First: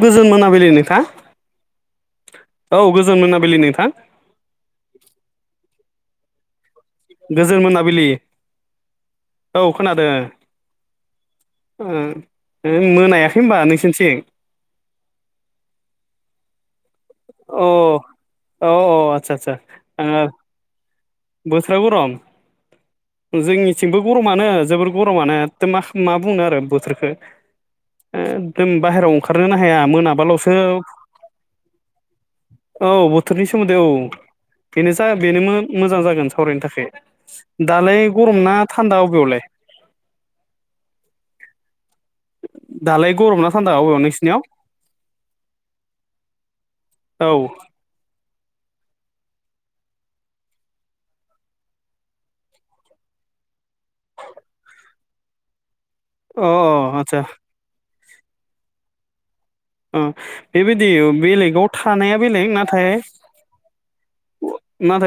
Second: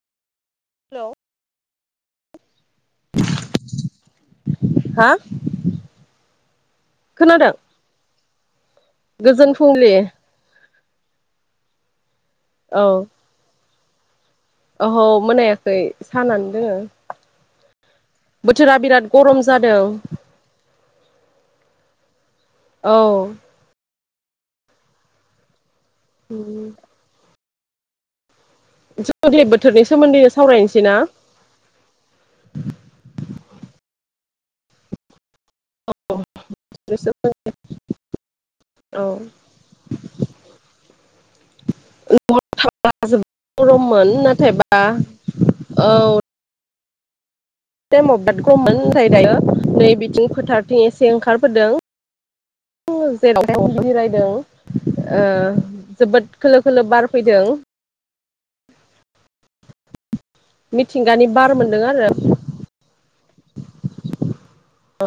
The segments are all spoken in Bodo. गोजोन मोना बेले नोंथां हेलौ औ गोजोन मोनाबिलि नोंथां। हा खोनादों गोजोन मोनाबलि गोजोन फुंबिलि ओ मोनायाखै होनबा नों थिं अह मोनायाखै सानानो दोङो अ अ बोथोरा बिराद अ आससा गरम आससा जादों ओ बोथोरा गरम औ जोंनिथिंबो गरमानो जोबोर गरमानो दा मा खा मा बुंनो आरो बोथोरखो ओ जों दिनै बोथोरनि सोमोन्दैनो सावरायनोसै ना? औ बोथोरनि सोमोन्दै औ बेनो जा बेनो मो मोजां जागोन सावरायनो थाखाय दालाय गरमना थान्दा औ अबेयावलाय दालाय गरम ना [unintelligible] थान्दा अबेयाव गरममोन नोंसिनियाव नाथायबा औ औ टाइमाव बिराद [unintelligible] दायो नै बिथिं फोथारथिं एसे ओंखारबोदों जेरावहाय [unintelligible] जिरायदों ओ जोबोद अ खोलो खोलो बार आदसा फैदों ओ बेबायदि मिथिंगानि बार बेलेगाव मोनदों आरो थानाया बेलेग नाथाय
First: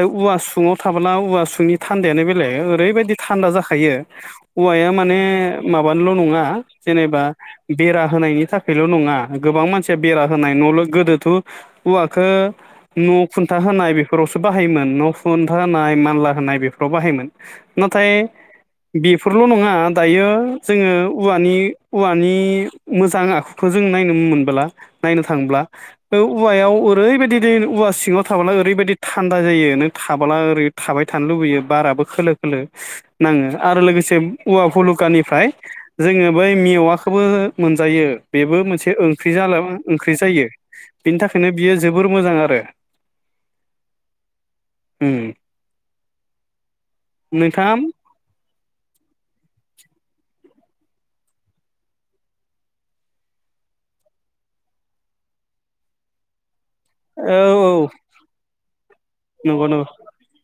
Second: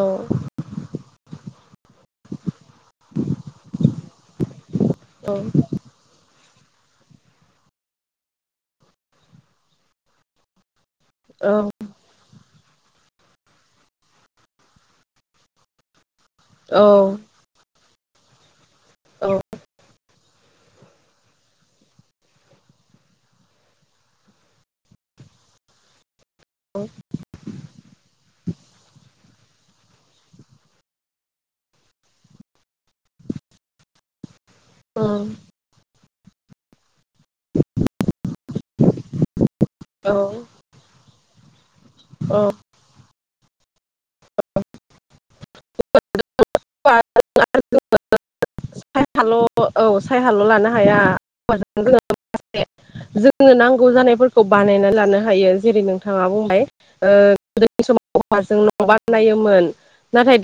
औ औवा सुङाव थाब्ला औवासुंनि थान्दायानो बेलेग ओरैबायदि थान्दा जाखायो। औवाया माने औ माबानोल नङा जेनेबा बेरा होनायनि थाखायल नङा गोबां मानसिया बेरा होनाय न लु गोदोथ औ औवाखो न खुन्था होनाय बेफोरावसो बाहायोमोन न खुन्था होनाय मानला होनाय बेफ्राव बाहायोमोन। औ नाथाय बेफोरल नङा दायो जोङो औवानि औवानि मोजां आखुखौ जों नायनो मोनबोला नायनो थांब्ला ओ औवायाव ओरैबायदि दै औवा सिङाव था थाब्ला ओरैबायदि थान्दा जायो नों थाबोला ओरै थाबाय थानो लुबैयो बाराबो खोलो खोलो नाङो आरो लोगोसे औवा औ औ भुलुकानिफ्राय जोङो बै मेवा खोबो मोनजायो बेबो मोनसे ओंख्रि जाला औ ओंख्रि जायो बिनि थाखायनो बियो जोबोर मोजां औ आरो उम [inaudible] नोंथाङा औ सायहाल' लानो हाया [inaudible] जोंनो नांगौ जानायफोरखौ बानायना लानो हायो जेरै नोंथाङा बुंबाय ओ औ गोदोनि औ समाव औवाजों न नंगौ बानायोमोन। नंगौ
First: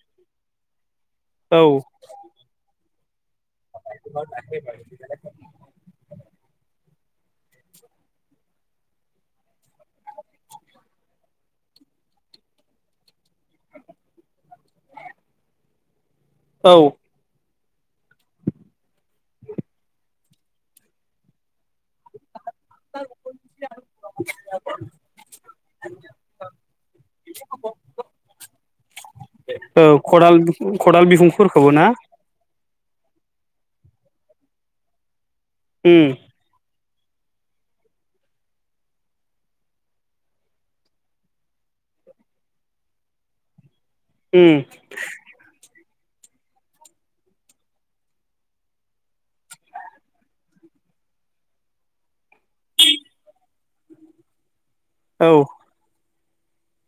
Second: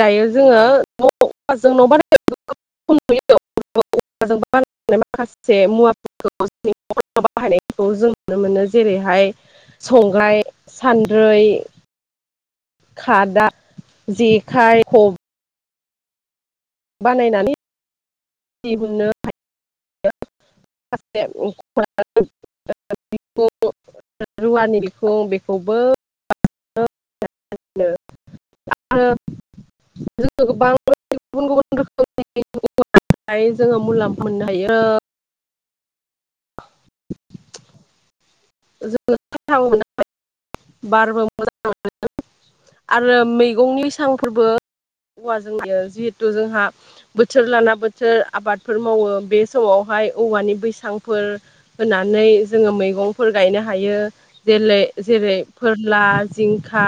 दायो जोङो औ औवाजों न' बानाय [inaudible] [unintelligible] [inaudible] जों नुनो मोनो जेरैहाय संग्राय सान्द्रै खादा जेखाइ खब औ बानायनानै दिहुननो हायो [inaudible] [inaudible] रुवानि बिखुं बेखौबो [inaudible] आरो औ खदाल जोङो गोबां बिखु खदाल गुबुन बिहुंफोरखौबो गुबुन ना रोखोमनिफ्राय जोङो मुलाम्फ मोननो हायो । उम जोङो फाथां [unintelligible] बारबो मोजां [unintelligible] आरो मैगंनि थांफोरबो उम औवा जों [unintelligible] जिहेथु जोंहा बोथोर लाना बोथोर आबादफोर मावो बे समावहाय औवानि बैसांफोर होनानै जोङो मैगंफोर गायनो हायो । जेले औ जेरै गिला जिंखा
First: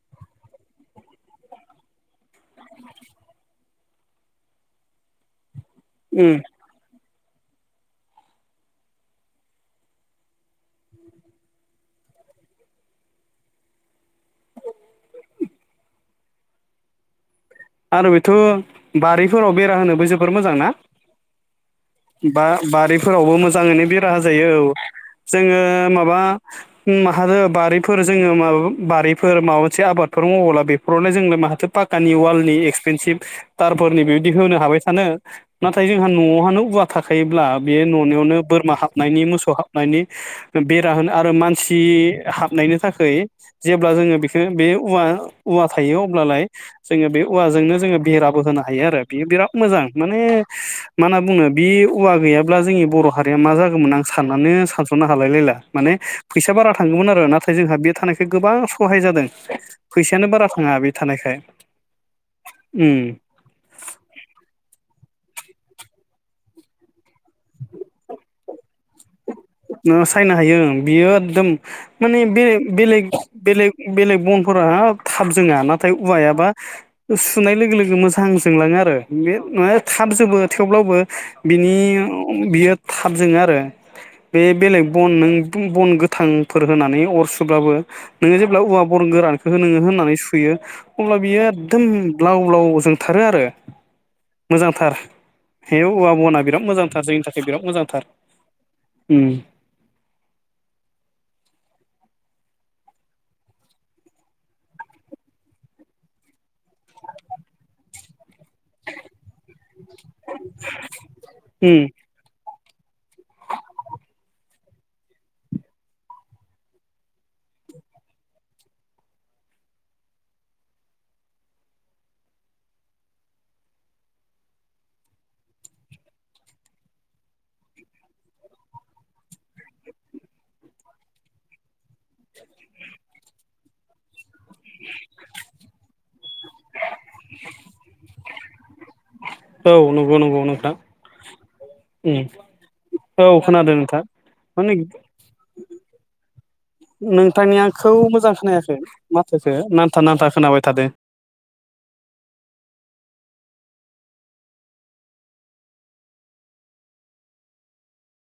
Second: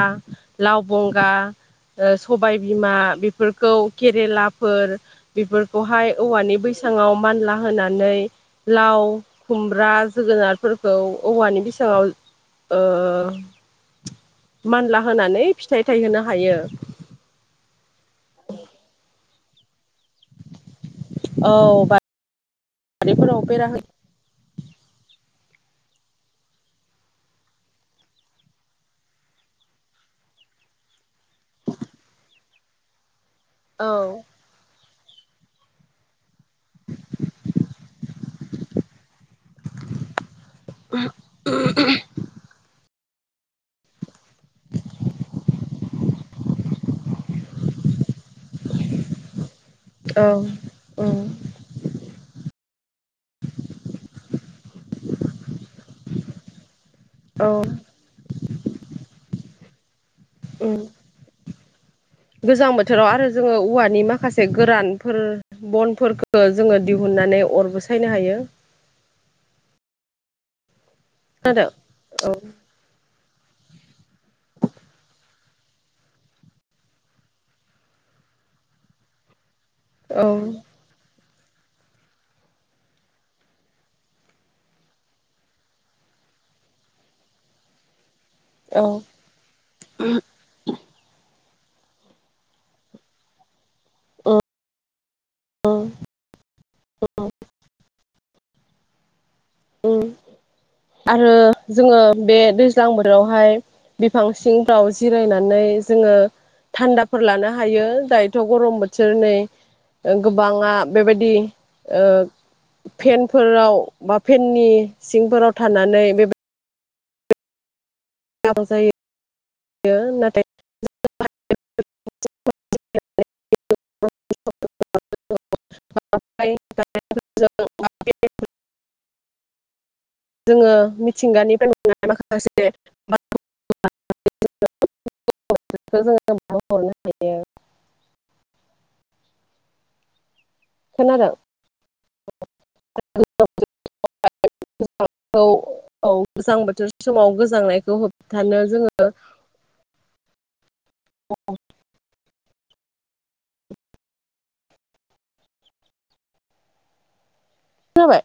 लाव बंगा ओ स हबाय बिमा बेफोर खौ केरेलाफोर बेफोर औहाय उम औवानि बैसाङाव मानला होनानै लाव खुमब्रा जोगोनारफोरखौ औवानि बैसाङाव ओ मानला होनानै फिथाइ थायहोनो हायो । फोराव बेरा होनोबो जोबोर मोजांना औ बा बारिफोरावबो बारिफोराव हो मोजाङैनो बेरा होजायो औ जोङो माबा माहादो बारिफोर जोङो माब बारिफोर माबा मोनसे आबादफोर मावोला बेफोरावलाय जोंलाय माहाथो पाकानि वालनि एक्सपेनसिभ तारफोरनि औ बिबायदि होनो हाबाय आनो नाथाय जोंहा न'वाहानो वा थाखायोब्ला बे न'निआवनो बोरमा हाब नायनि मोसौ हाबनायनि बेरा होनो आरो मानसि हाबनायनि थाखै जेब्ला जोङो बेखोनो बे उवा-उवा थायो अब्लालाय जोङो बे औवाजोंनो जोङो बेराबो होनो हायो आरो बियो बिराद मोजां माने औ माना उम बुंनो औवा गैयाब्ला जोंनि बर' हारिया मा जागौमोन आं साननानै सानस'नो हालाय लायला माने फैसा बारा। थांगौमोन आरो औ नाथाय जोंहा बे थानायखाय गोबां सहाय जादों। फैसायानो बारा उम थाङा बे थानायखाय। गोजां बोथोराव आरो उम जोङो औवानि माखासे गोरान फोर बनफोरखौ जोङो दि ननानै अरबो सायनो हायो। ओ सायनो हायो उम। बेयो एकदोम खोनादों माने औ बेले-बेलेग। बेलेग बेलेग बनफोरा थाब जोङा नाथाय औवायाबा सुनाय लोगो लोगो मोजां जोंलाङो आरो। थाब औ जोबो थेवब्लाबो बिनि बियो थाब जोङो आरो। बे बेलेग बन नों बन गोथांफोर होनानै अर सुब्लाबो नोङो जेब्ला औवा औ बन गोरानखौ नोङो होननानै सुयो अब्ला बियो एकदम ब्लाव ब्लाव जोंथारो आरो। मोजांथार औवा बना बिराद मोजांथार जोंनि थाखाय बिराद मोजांथार। उम आरो जोङो बे दैज्लां बोथोरावहाय बिफां सिंफ्राव जिरायनानै जोङो थान्दाफोर लानो हायो जाय थ' गरम बोथोर नै गोबाङा बेबायदि उम पेनफोराव बा फेननि सिंफोराव थानानै बे [inaudible] बियो नाथाय [inaudible] [inaudible] औ नंगौ नंगौ नंगौ। खोनादों औ खोनादों नोंथां माने औ औ गोजां बोथोर समाव नोंथांनियाखौ गोजांनायखौ मोजां होबथानो खोनायाखै जोङो माथोखौ नांथा नांथा खोनाबाय थादों। औ खोनाबाय।